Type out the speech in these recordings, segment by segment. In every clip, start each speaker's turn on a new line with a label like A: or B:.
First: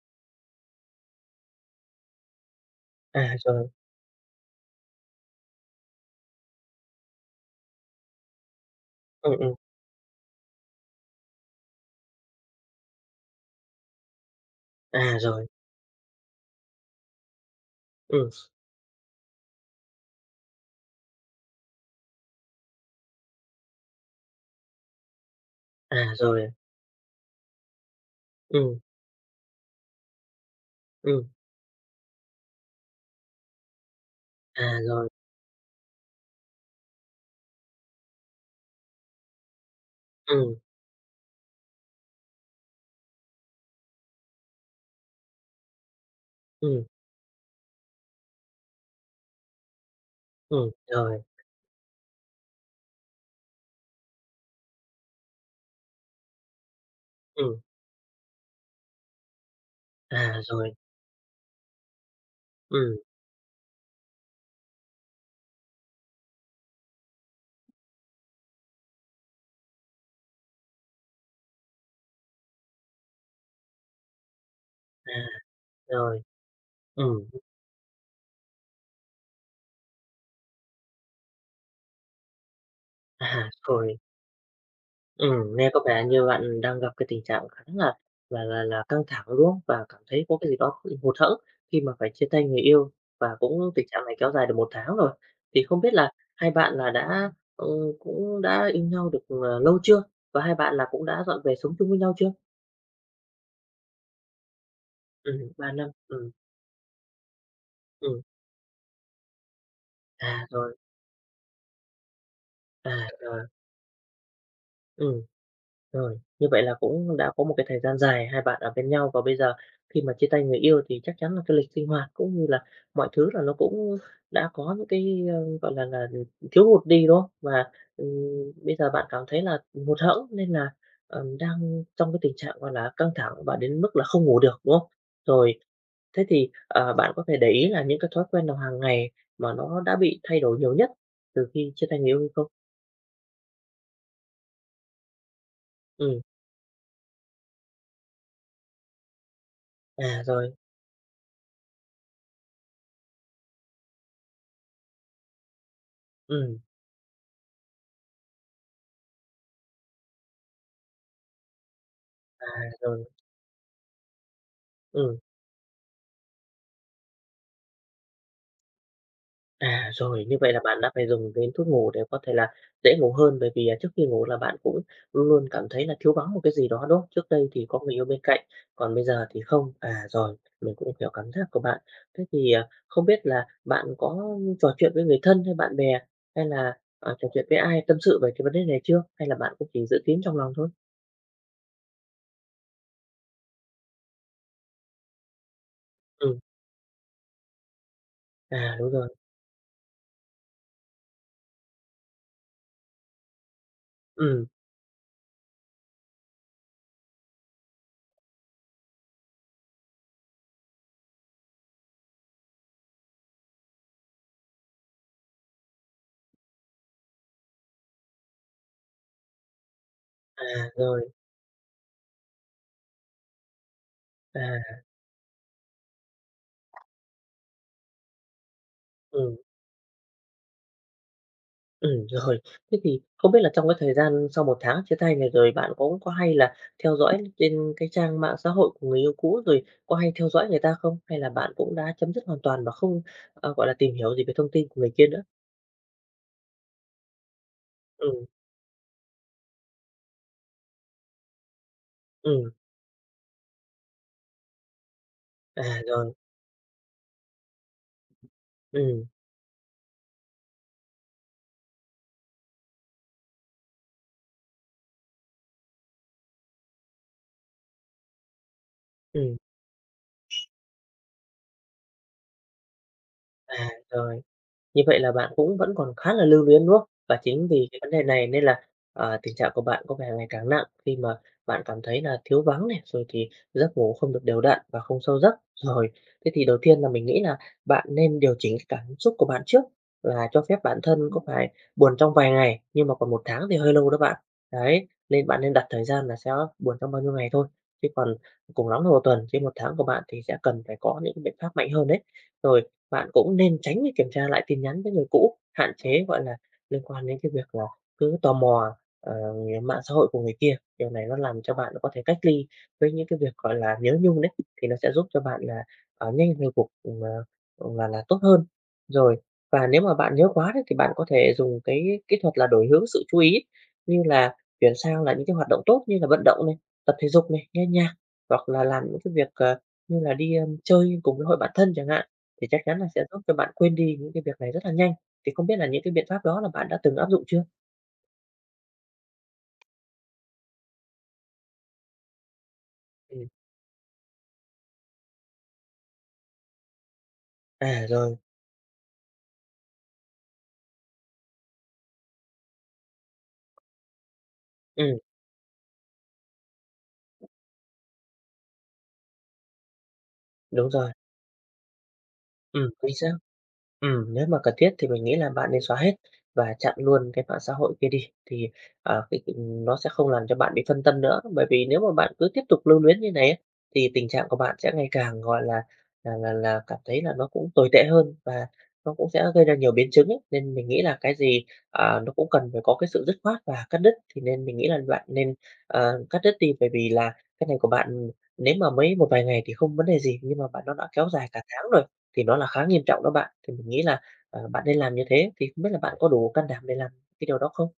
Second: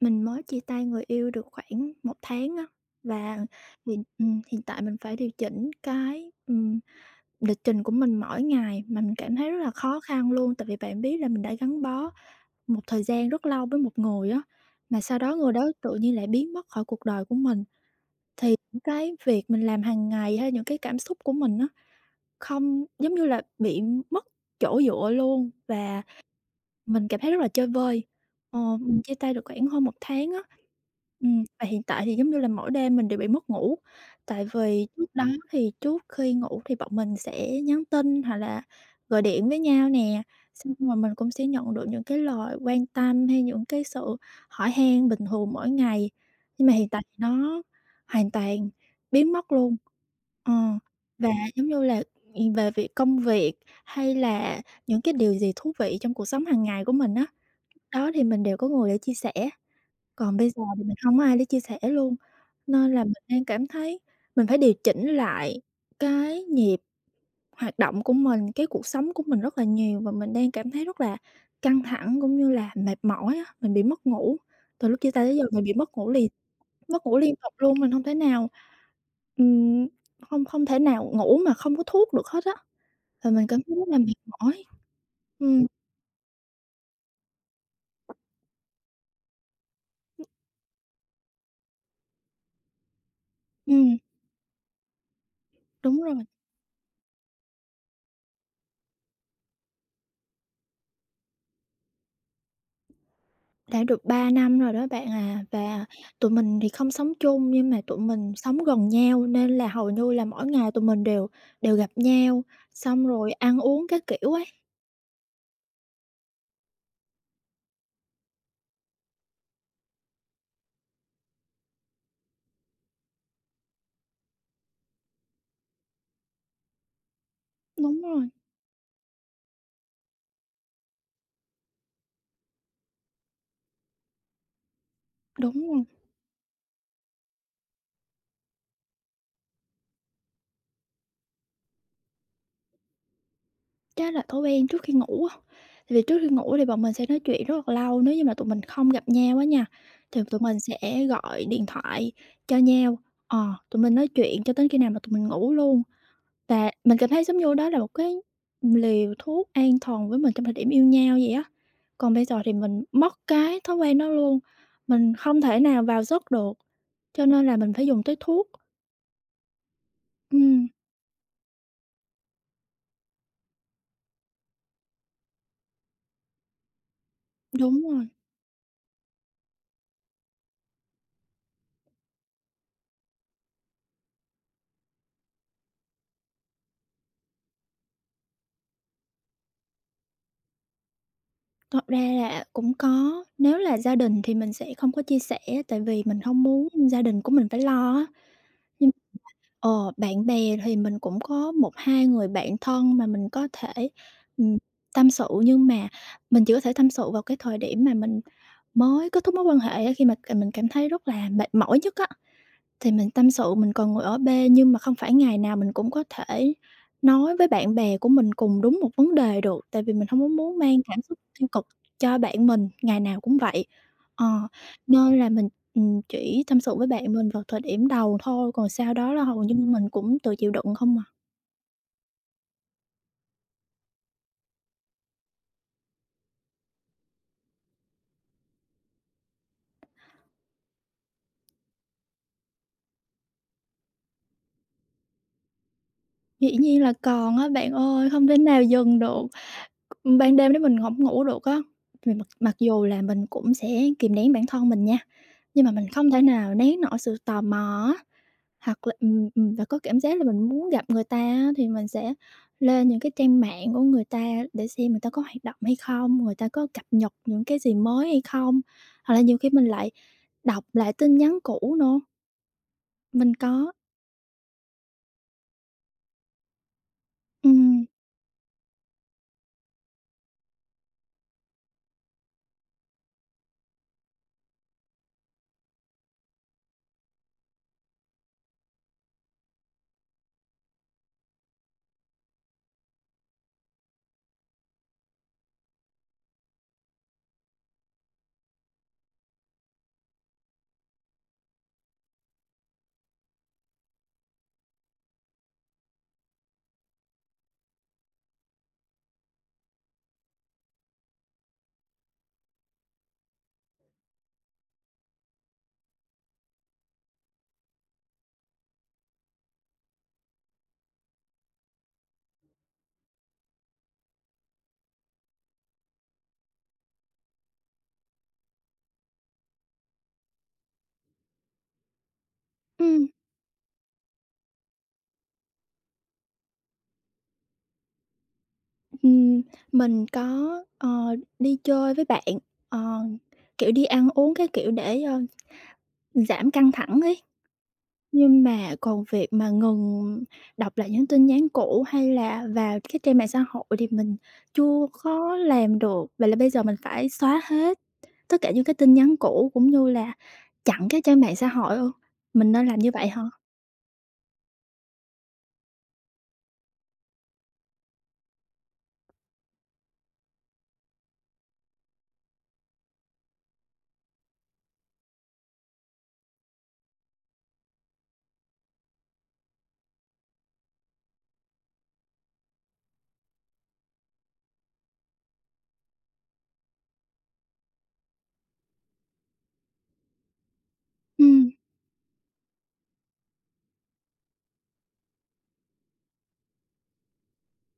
A: Mình mới chia tay người yêu được khoảng một tháng á,
B: À,
A: và
B: rồi,
A: hiện hiện tại mình phải điều chỉnh lịch trình của mình mỗi ngày mà mình
B: ừm,
A: cảm thấy
B: ừm,
A: rất là khó khăn luôn. Tại vì bạn biết là mình đã gắn bó một thời gian rất lâu với một người á, mà
B: à,
A: sau đó
B: rồi,
A: người đó tự nhiên lại biến mất khỏi cuộc đời của mình.
B: ừm,
A: Thì những cái việc mình làm hàng ngày hay những cái cảm xúc của mình á, không giống như là bị mất chỗ dựa luôn và
B: à, rồi,
A: mình cảm thấy rất là chơi vơi. Ờ,
B: ừm,
A: mình chia tay được khoảng hơn một tháng á.
B: ừm,
A: Và hiện tại thì giống như là mỗi đêm mình đều bị mất ngủ, tại
B: à,
A: vì trước
B: rồi,
A: đó thì trước khi ngủ thì bọn mình sẽ nhắn tin hoặc là gọi điện với nhau nè,
B: ừm,
A: xong rồi mình cũng sẽ nhận được những cái lời quan tâm hay những cái sự hỏi han bình thường mỗi ngày, nhưng mà
B: ừm,
A: hiện tại thì nó hoàn toàn biến mất luôn. Ờ,
B: rồi,
A: và giống như là, về việc công việc hay là những cái điều gì thú vị trong cuộc sống hàng ngày của mình á,
B: ừm,
A: đó thì mình đều có người để chia sẻ, còn
B: à,
A: bây giờ
B: rồi,
A: thì mình hông có ai để chia sẻ luôn. Nên
B: ừm,
A: là mình đang cảm thấy mình phải điều chỉnh lại cái nhịp hoạt động của mình, cái cuộc sống của mình rất là nhiều và mình đang cảm thấy rất là căng thẳng cũng như là mệt mỏi á, mình bị mất ngủ. Từ lúc chia
B: à,
A: tay tới giờ mình bị mất ngủ
B: rồi,
A: liền, mất ngủ liên
B: à,
A: tục luôn, mình ừm, hông thể nào ngủ mà không có thuốc được hết á, và mình cảm thấy rất
B: rồi.
A: là mệt mỏi. Ừm,
B: Nghe có vẻ như bạn đang gặp cái tình trạng khá là căng thẳng, đúng không? Và cảm thấy có cái gì đó bị hụt hẫng khi mà phải chia tay người yêu, và cũng tình
A: ừm.
B: trạng này kéo dài được một tháng rồi. Thì không biết
A: Đúng
B: là
A: rồi,
B: hai bạn là đã, ừ, cũng đã yêu nhau được, lâu chưa? Và hai bạn là cũng đã dọn về sống chung với nhau chưa?
A: đã được 3 năm rồi đó bạn à.
B: 3
A: Và
B: năm,
A: tụi mình thì không sống chung nhưng mà tụi
B: ừm,
A: mình sống gần nhau nên là hầu như là mỗi
B: à,
A: ngày
B: rồi,
A: tụi mình đều đều gặp nhau, xong
B: à,
A: rồi
B: rồi,
A: ăn uống các kiểu ấy.
B: ừm, rồi. Như vậy là cũng đã có một cái thời gian dài hai bạn ở bên nhau và bây giờ khi mà chia tay người yêu thì chắc chắn là cái lịch sinh hoạt cũng như là mọi thứ là nó cũng đã có những cái, ơ, gọi là, thiếu hụt đi, đúng không? Và,
A: Đúng rồi,
B: ừm, bây giờ bạn cảm thấy là hụt hẫng nên là, đang trong cái tình trạng, gọi là, căng thẳng và đến mức là không ngủ được, đúng không? Rồi.
A: đúng rồi,
B: Thế thì, bạn có thể để ý là những cái thói quen nào hàng ngày mà nó đã bị thay đổi nhiều nhất từ khi chia tay người yêu hay không?
A: chắc là thói quen trước khi ngủ á. Tại vì trước
B: Ừ,
A: khi ngủ thì bọn mình sẽ nói chuyện rất là lâu, nếu như mà tụi mình không gặp nhau á nha, thì
B: à,
A: tụi
B: rồi,
A: mình sẽ gọi điện thoại cho nhau, ờ, tụi mình nói chuyện cho đến khi nào mà tụi mình ngủ luôn.
B: ừ,
A: Và mình cảm thấy giống như đó là một cái liều thuốc an thần với mình trong thời điểm yêu nhau vậy á. Còn bây giờ
B: à,
A: thì mình
B: rồi,
A: mất cái thói quen đó luôn, mình
B: ừ.
A: không thể nào vào giấc được, cho nên là mình phải dùng tới thuốc.
B: À, rồi, như vậy là
A: Ừm,
B: bạn đã phải dùng đến thuốc ngủ để có thể là dễ ngủ hơn, bởi vì, à, trước khi ngủ là bạn cũng luôn luôn cảm thấy là thiếu vắng một cái gì đó, đúng không? Trước đây thì có
A: đúng
B: người yêu
A: rồi,
B: bên cạnh, còn bây giờ thì không. À, rồi, mình cũng hiểu cảm giác của bạn. Thế thì, à, không biết là bạn có trò chuyện với người thân hay bạn bè, hay là, à, trò chuyện với ai tâm sự về cái vấn đề này chưa? Hay là bạn cũng chỉ giữ kín trong lòng thôi?
A: thật ra là cũng có, nếu là gia đình thì mình sẽ không có chia sẻ tại vì mình
B: Ừm,
A: không muốn gia đình của mình phải lo á.
B: à, đúng rồi,
A: Ờ, bạn bè thì mình cũng có một hai người bạn thân mà mình có thể,
B: ừ,
A: ừm, tâm sự, nhưng mà mình chỉ có thể tâm sự vào cái thời điểm mà mình mới kết thúc mối quan hệ á, khi mà à, mình cảm thấy rất là mệt mỏi nhất á. Thì mình tâm sự mình còn ngồi ở bê, nhưng mà không phải ngày nào mình cũng có thể nói với bạn bè của mình cùng đúng một vấn đề được, tại vì mình hông có
B: à,
A: muốn mang cảm
B: rồi,
A: xúc tiêu cực cho bạn mình, ngày nào cũng vậy. Ờ,
B: à,
A: nên là mình, chỉ tâm sự với bạn mình vào thời điểm đầu thôi, còn sau đó là
B: ừm.
A: hầu như mình cũng tự chịu đựng không à.
B: Rồi. Thế thì không biết là trong cái thời gian sau một tháng chia tay này rồi bạn cũng có hay là theo dõi trên cái trang mạng xã hội của người yêu cũ, rồi có hay theo dõi người ta không? Hay là bạn cũng đã chấm dứt hoàn toàn và không, gọi là, tìm hiểu gì về thông tin của người kia nữa?
A: Dĩ nhiên là còn á bạn ơi, không
B: Ừm,
A: thể nào dừng được. Ban đêm nếu mình hổng ngủ được á, thì mặc
B: ừm,
A: mặc dù là mình cũng sẽ kìm nén bản thân mình nha,
B: à,
A: nhưng mà mình không
B: rồi,
A: thể nào nén nổi sự tò mò á. Hoặc là
B: ừm,
A: và có cảm giác là mình muốn gặp người ta á, thì mình sẽ lên những cái trang mạng của người ta để xem người ta có hoạt động hay không, người ta có cập nhật những cái gì mới hay không. Hoặc là
B: ừm.
A: nhiều khi mình lại đọc lại tin nhắn cũ nữa, mình
B: À,
A: có
B: rồi. Như vậy là bạn cũng vẫn còn khá là lưu luyến, đúng không? Và chính vì cái
A: ừm,
B: vấn đề này nên là, tình trạng của bạn có vẻ ngày càng nặng khi mà bạn cảm thấy là thiếu vắng này, rồi thì giấc ngủ không được đều đặn và không sâu giấc. Rồi, thế thì đầu tiên là mình nghĩ là bạn nên điều chỉnh cái cảm xúc của bạn trước, là cho phép bản thân có phải buồn trong vài ngày, nhưng mà còn một tháng thì hơi lâu đó bạn. Đấy, nên bạn nên đặt thời gian là sẽ buồn trong bao nhiêu ngày thôi, chứ còn cùng lắm là một tuần, chứ một tháng của bạn thì sẽ cần phải có những biện pháp mạnh hơn đấy. Rồi, bạn cũng nên tránh việc kiểm tra lại tin nhắn với người cũ, hạn chế, gọi là, liên quan đến cái việc là cứ tò mò, mạng xã hội của người kia. Điều này nó làm cho bạn có thể cách ly với những cái việc, gọi là, nhớ nhung đấy, thì nó sẽ giúp cho bạn là, nhanh hồi phục, ừ, mà ừ, là tốt hơn. Rồi, và nếu mà bạn nhớ quá đấy, thì bạn có thể dùng cái kỹ thuật là đổi hướng sự chú ý, như là chuyển sang là những cái hoạt động tốt như là vận động này, tập thể dục này, nghe nhạc, hoặc là làm những cái việc, như là đi, ơ, chơi cùng với hội bạn thân chẳng hạn thì chắc chắn là sẽ
A: ừm,
B: giúp cho bạn quên đi những cái việc này rất là nhanh. Thì không biết là những cái biện pháp đó là bạn đã từng áp dụng chưa?
A: ừm, mình có đi chơi với bạn, ờ,
B: Ừm,
A: kiểu, đi ăn uống, cái kiểu, để, ơ, giảm căng thẳng ấy.
B: à, rồi,
A: Nhưng mà còn việc mà ngừng đọc lại những tin nhắn cũ hay là vào cái trang mạng xã hội thì mình chưa
B: ừm,
A: có làm được. Vậy là bây giờ mình phải xóa hết tất cả những cái tin nhắn cũ cũng như là
B: đúng
A: chặn
B: rồi,
A: cái trang mạng xã hội ư? Mình nên làm như
B: chính
A: vậy
B: xác.
A: hả?
B: Nếu mà cần thiết thì mình nghĩ là bạn nên xóa hết và chặn luôn cái mạng xã hội kia đi thì, ờ, cái nó sẽ không làm cho bạn bị phân tâm nữa. Bởi vì nếu mà bạn cứ tiếp tục lưu luyến như này á, thì tình trạng của bạn sẽ ngày càng, gọi là, cảm thấy là nó cũng tồi tệ hơn và nó cũng sẽ gây ra nhiều biến chứng ấy. Nên mình nghĩ là cái gì, à, nó cũng cần phải có cái sự dứt khoát và cắt đứt, thì nên mình nghĩ là bạn nên, cắt đứt đi. Bởi vì là cái này của bạn nếu mà mới một vài ngày thì không vấn đề gì, nhưng mà bạn nó đã kéo dài cả
A: Ừm,
B: tháng rồi. Thì nó là khá nghiêm trọng đó bạn, thì mình nghĩ là, bạn nên làm như thế, thì không biết là bạn có đủ can đảm để làm cái điều đó không?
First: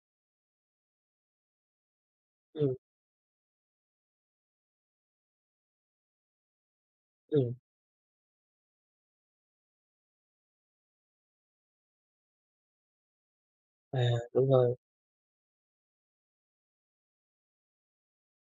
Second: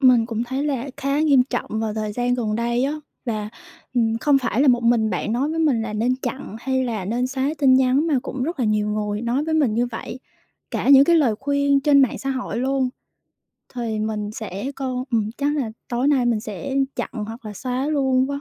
A: mình cũng thấy là khá nghiêm trọng vào thời gian gần
B: Ừm,
A: đây á, và, không phải là một mình bạn nói với mình là nên chặn hay là nên xóa
B: ừm,
A: tin nhắn mà cũng rất là nhiều người nói với mình như vậy, cả những cái lời khuyên trên mạng xã hội luôn. Thì
B: à,
A: mình
B: đúng
A: sẽ
B: rồi,
A: con chắc là tối nay mình sẽ chặn hoặc là xóa luôn quá.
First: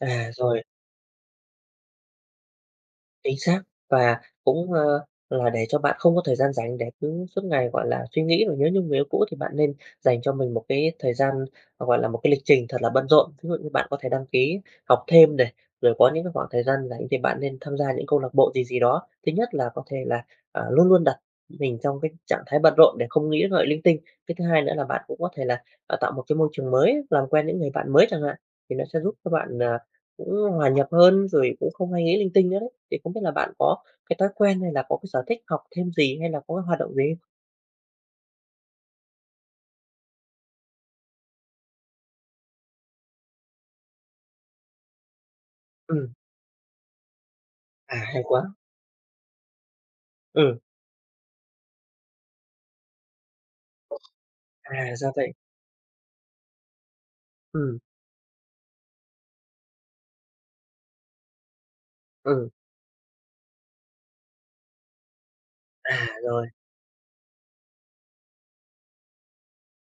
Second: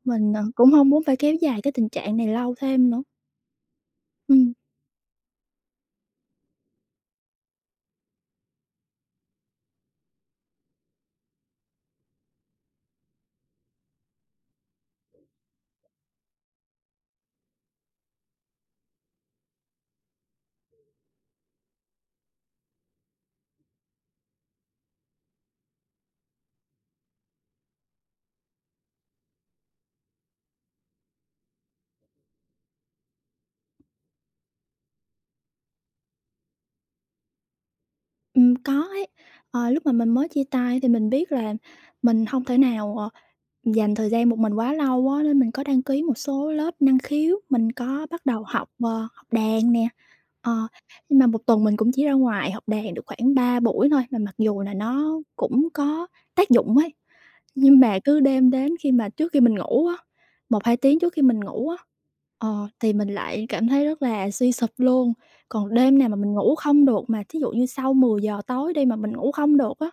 B: à,
A: Mình, ờ,
B: rồi.
A: cũng không muốn phải kéo dài cái tình trạng này lâu thêm nữa.
B: Chính xác, và
A: Ừm,
B: cũng, ơ, là để cho bạn không có thời gian rảnh để cứ suốt ngày, gọi là, suy nghĩ rồi nhớ nhung người yêu cũ thì bạn nên dành cho mình một cái thời gian, gọi là, một cái lịch trình thật là bận rộn. Ví dụ như bạn có thể đăng ký học thêm này, rồi có những cái khoảng thời gian rảnh thì bạn nên tham gia những câu lạc bộ gì gì đó. Thứ nhất là có thể là, à, luôn luôn đặt mình trong cái trạng thái bận rộn để không nghĩ ngợi linh tinh. Cái thứ hai nữa là bạn cũng có thể là, à, tạo một cái môi trường mới, làm quen những người bạn mới chẳng hạn, thì nó sẽ giúp cho bạn, à, cũng hòa nhập hơn, rồi cũng không hay nghĩ linh tinh nữa đấy. Thì không biết là bạn có cái thói quen hay là có cái sở thích học thêm gì hay là có cái hoạt động gì hay.
A: có ấy. Ờ, lúc mà mình mới chia tay thì mình biết là mình không thể nào, ờ, dành thời gian một mình quá lâu quá nên mình có đăng ký
B: Ừm,
A: một số lớp năng khiếu, mình
B: à,
A: có
B: hay
A: bắt
B: quá.
A: đầu học, ờ, học đàn nè.
B: Ừm,
A: Ờ, nhưng mà một tuần mình cũng chỉ ra ngoài học đàn được khoảng 3 buổi thôi, mà mặc dù là
B: à, ra
A: nó
B: vậy.
A: cũng có tác dụng ấy.
B: Ừ.
A: Nhưng mà cứ đêm đến khi mà trước khi mình ngủ á, một hai tiếng trước khi mình ngủ á,
B: Ừ.
A: ờ, thì mình lại cảm thấy rất là suy sụp luôn. Còn
B: À,
A: đêm nào mà mình
B: rồi.
A: ngủ không được mà thí dụ như sau 10 giờ tối đi mà mình ngủ không được á,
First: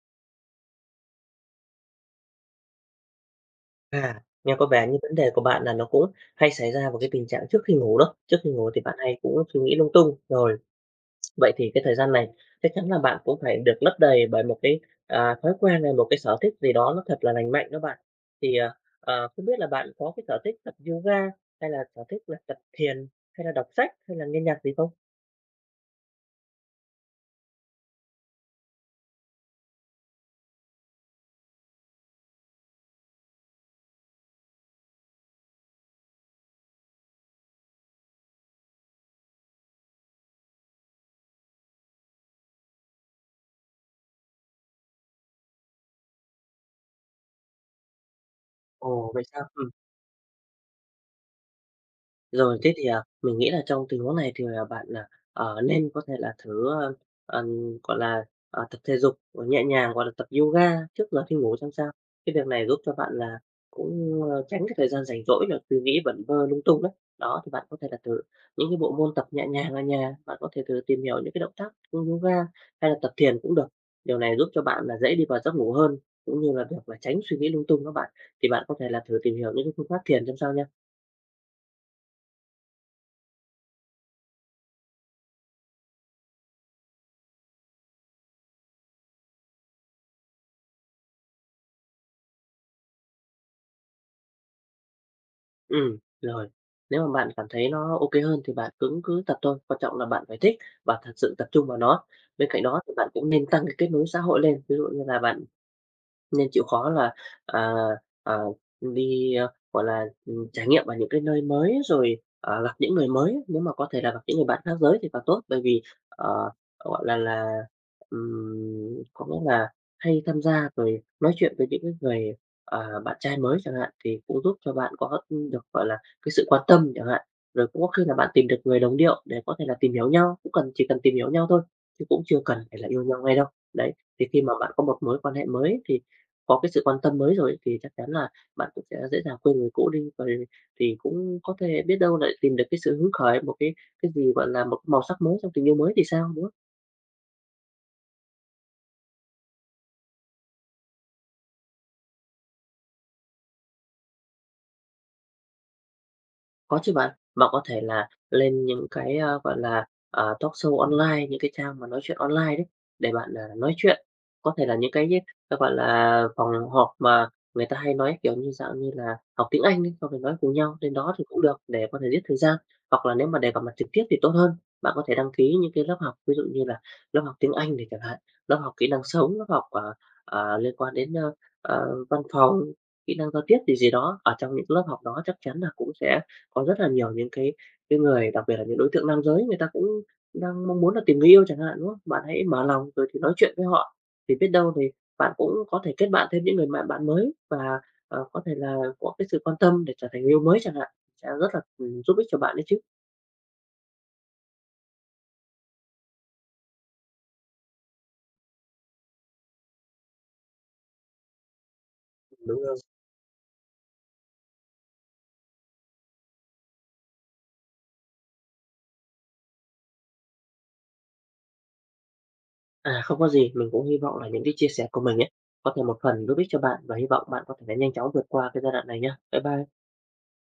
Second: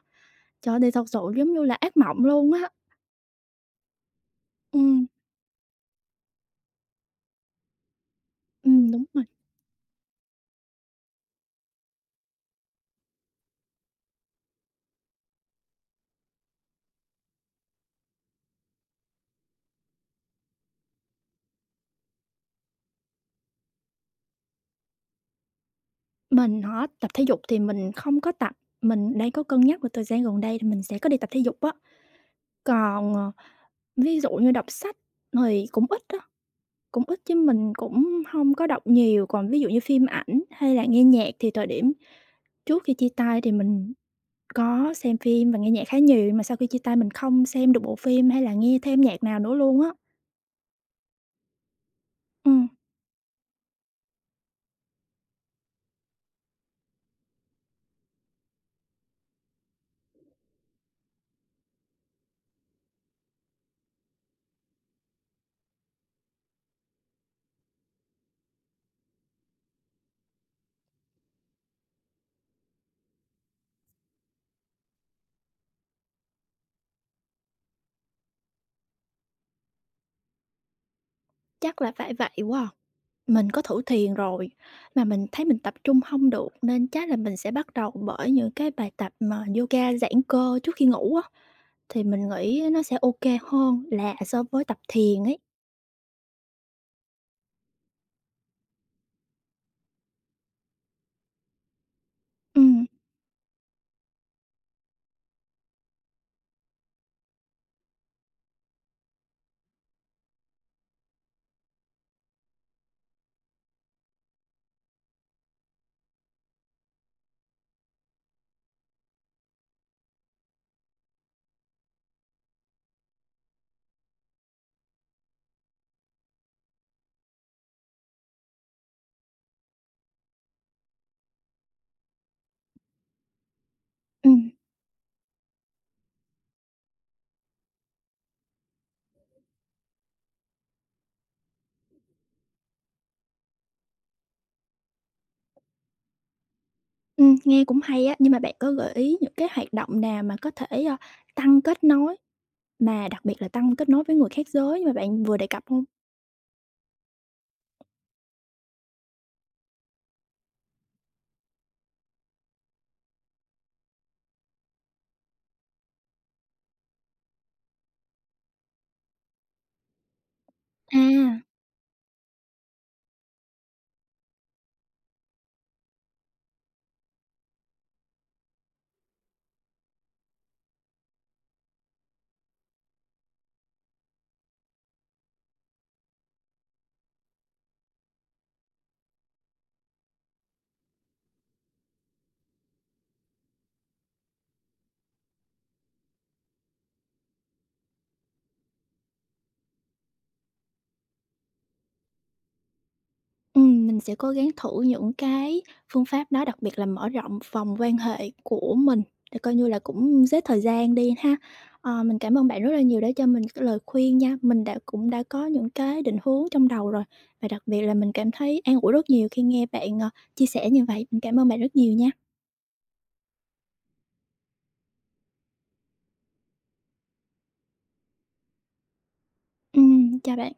A: trời ơi, thì thật sự giống như là ác mộng luôn á.
B: À, nghe có vẻ như
A: Ừm,
B: vấn đề của bạn là nó cũng hay xảy ra vào cái tình trạng trước khi ngủ đó. Trước khi ngủ thì bạn
A: đúng
B: hay
A: rồi.
B: cũng suy nghĩ lung tung. Rồi, vậy thì cái thời gian này chắc chắn là bạn cũng phải được lấp đầy bởi một cái, à, thói quen hay một cái sở thích gì đó nó thật là lành mạnh đó bạn. Thì, à, không biết là bạn có cái sở thích tập yoga hay là sở thích là tập thiền hay là đọc sách hay là nghe nhạc gì không?
A: Mình hả, tập thể dục thì mình không có tập, mình đang có cân nhắc là thời gian gần đây thì mình sẽ có đi tập thể dục á. Còn, ờ, ví dụ như đọc sách thì cũng ít á. Cũng ít chứ mình cũng hông có đọc nhiều, còn ví dụ như phim ảnh hay là nghe nhạc thì thời điểm trước khi chia tay thì mình có xem phim và nghe nhạc khá nhiều, nhưng mà sau khi chia tay mình không xem được bộ phim hay là nghe thêm
B: Ồ,
A: nhạc
B: vậy
A: nào
B: sao?
A: nữa
B: Ừm.
A: luôn á.
B: Rồi
A: Ừm,
B: thế thì, à, mình nghĩ là trong tình huống này thì là bạn, là nên có thể là thử, ơ, gọi là, tập thể dục, nhẹ nhàng, gọi là, tập yoga trước giờ khi ngủ xem sao. Cái việc này giúp cho bạn là cũng, ơ, tránh cái thời gian rảnh rỗi là suy nghĩ vẩn vơ lung tung đấy. Đó, thì bạn có thể là thử những cái bộ môn tập nhẹ nhàng ở nhà, bạn có thể thử tìm hiểu những cái động tác như yoga hay là tập thiền cũng được. Điều này giúp cho bạn là dễ đi vào giấc ngủ hơn, cũng như là việc là tránh suy nghĩ lung tung các bạn. Thì bạn có thể là thử tìm hiểu những cái phương pháp thiền xem sao nha.
A: Chắc là phải vậy quá à. Mình có thử thiền rồi, mà mình thấy mình tập trung hông được nên chắc là mình sẽ bắt đầu bởi những cái bài tập mà yoga giãn cơ trước khi ngủ á, thì mình nghĩ nó sẽ ô kê hơn là so với tập thiền ấy.
B: Rồi. Nếu mà bạn cảm thấy nó ok hơn thì bạn cũng cứ tập thôi, quan trọng là bạn phải thích và thật sự tập trung vào nó. Bên cạnh đó
A: Ừm,
B: thì bạn cũng nên tăng cái kết nối xã hội lên, ví dụ như là bạn nên chịu khó là, à, à, đi, ơ, gọi là, trải nghiệm ở những cái nơi mới rồi, gặp những người mới. Nếu mà có thể là gặp những người bạn khác giới thì càng tốt, bởi vì, ờ, gọi là, có nghĩa là hay tham gia rồi nói chuyện với những cái người, bạn trai mới chẳng hạn, thì cũng giúp cho bạn có, được, gọi là, cái sự quan tâm chẳng hạn. Rồi cũng có khi là bạn tìm được người đồng điệu để có thể là tìm hiểu nhau, cũng cần chỉ cần tìm hiểu nhau thôi, chứ cũng chưa cần phải là yêu nhau ngay đâu. Đấy, thì
A: ừm.
B: khi mà bạn có một mối quan hệ mới thì có cái sự quan tâm mới rồi ấy, thì chắc chắn là bạn cũng sẽ dễ dàng quên người cũ đi. Và thì cũng có thể biết đâu lại tìm được cái sự hứng khởi, một cái cái, gọi là, một màu sắc mới trong tình yêu mới thì sao, đúng không?
A: Nghe cũng hay á, nhưng mà bạn có gợi ý những cái hoạt động nào mà có thể, ơ, tăng kết nối, mà đặc biệt là tăng kết nối với người khác giới mà bạn vừa đề cập hông?
B: Có chứ bạn, bạn có thể là lên những cái, a, gọi là, talk show online, những cái trang mà nói chuyện online đấy, để bạn, à, nói chuyện. Có thể là những cái, a, gọi là, phòng họp mà người ta hay nói, kiểu như, dạng như là học tiếng Anh ấy, xong rồi nói cùng nhau lên
A: À.
B: đó thì cũng được để có thể giết thời gian. Hoặc là nếu mà để gặp mặt trực tiếp thì tốt hơn, bạn có thể đăng ký những cái lớp học, ví dụ như là lớp học tiếng Anh này chẳng hạn, lớp học kỹ năng sống, lớp học, liên quan đến, ơ, văn phòng, kỹ năng giao tiếp gì gì đó. Ở trong những lớp học đó chắc chắn là cũng sẽ có rất là nhiều những cái người, đặc biệt là những đối tượng nam giới, người ta cũng đang mong muốn là tìm người yêu chẳng hạn, đúng không? Bạn hãy mở lòng rồi thì nói chuyện với họ, thì biết đâu thì bạn cũng có thể kết bạn thêm những người bạn bạn mới và, có thể là có cái sự quan tâm để trở thành người yêu mới chẳng hạn, sẽ rất là, giúp ích cho bạn đấy chứ.
A: Mình sẽ cố gắng thử những cái phương pháp đó, đặc biệt là mở rộng vòng quan hệ của mình, để coi như là cũng xếp thời gian đi ha. Ờ, mình cảm ơn
B: Đúng
A: bạn rất
B: rồi.
A: là nhiều đã cho mình cái lời khuyên nha, mình cũng đã có những cái định hướng trong đầu rồi, và đặc biệt là mình cảm thấy an ủi rất nhiều khi nghe bạn, ờ, chia sẻ như vậy. Mình cảm ơn bạn rất nhiều nha.
B: À, không có gì, mình cũng hy vọng là những cái chia sẻ của mình ấy, có thể một phần giúp ích cho bạn và hy vọng bạn có thể là nhanh chóng vượt qua cái giai đoạn này nha. Bye bye.
A: Chào bạn.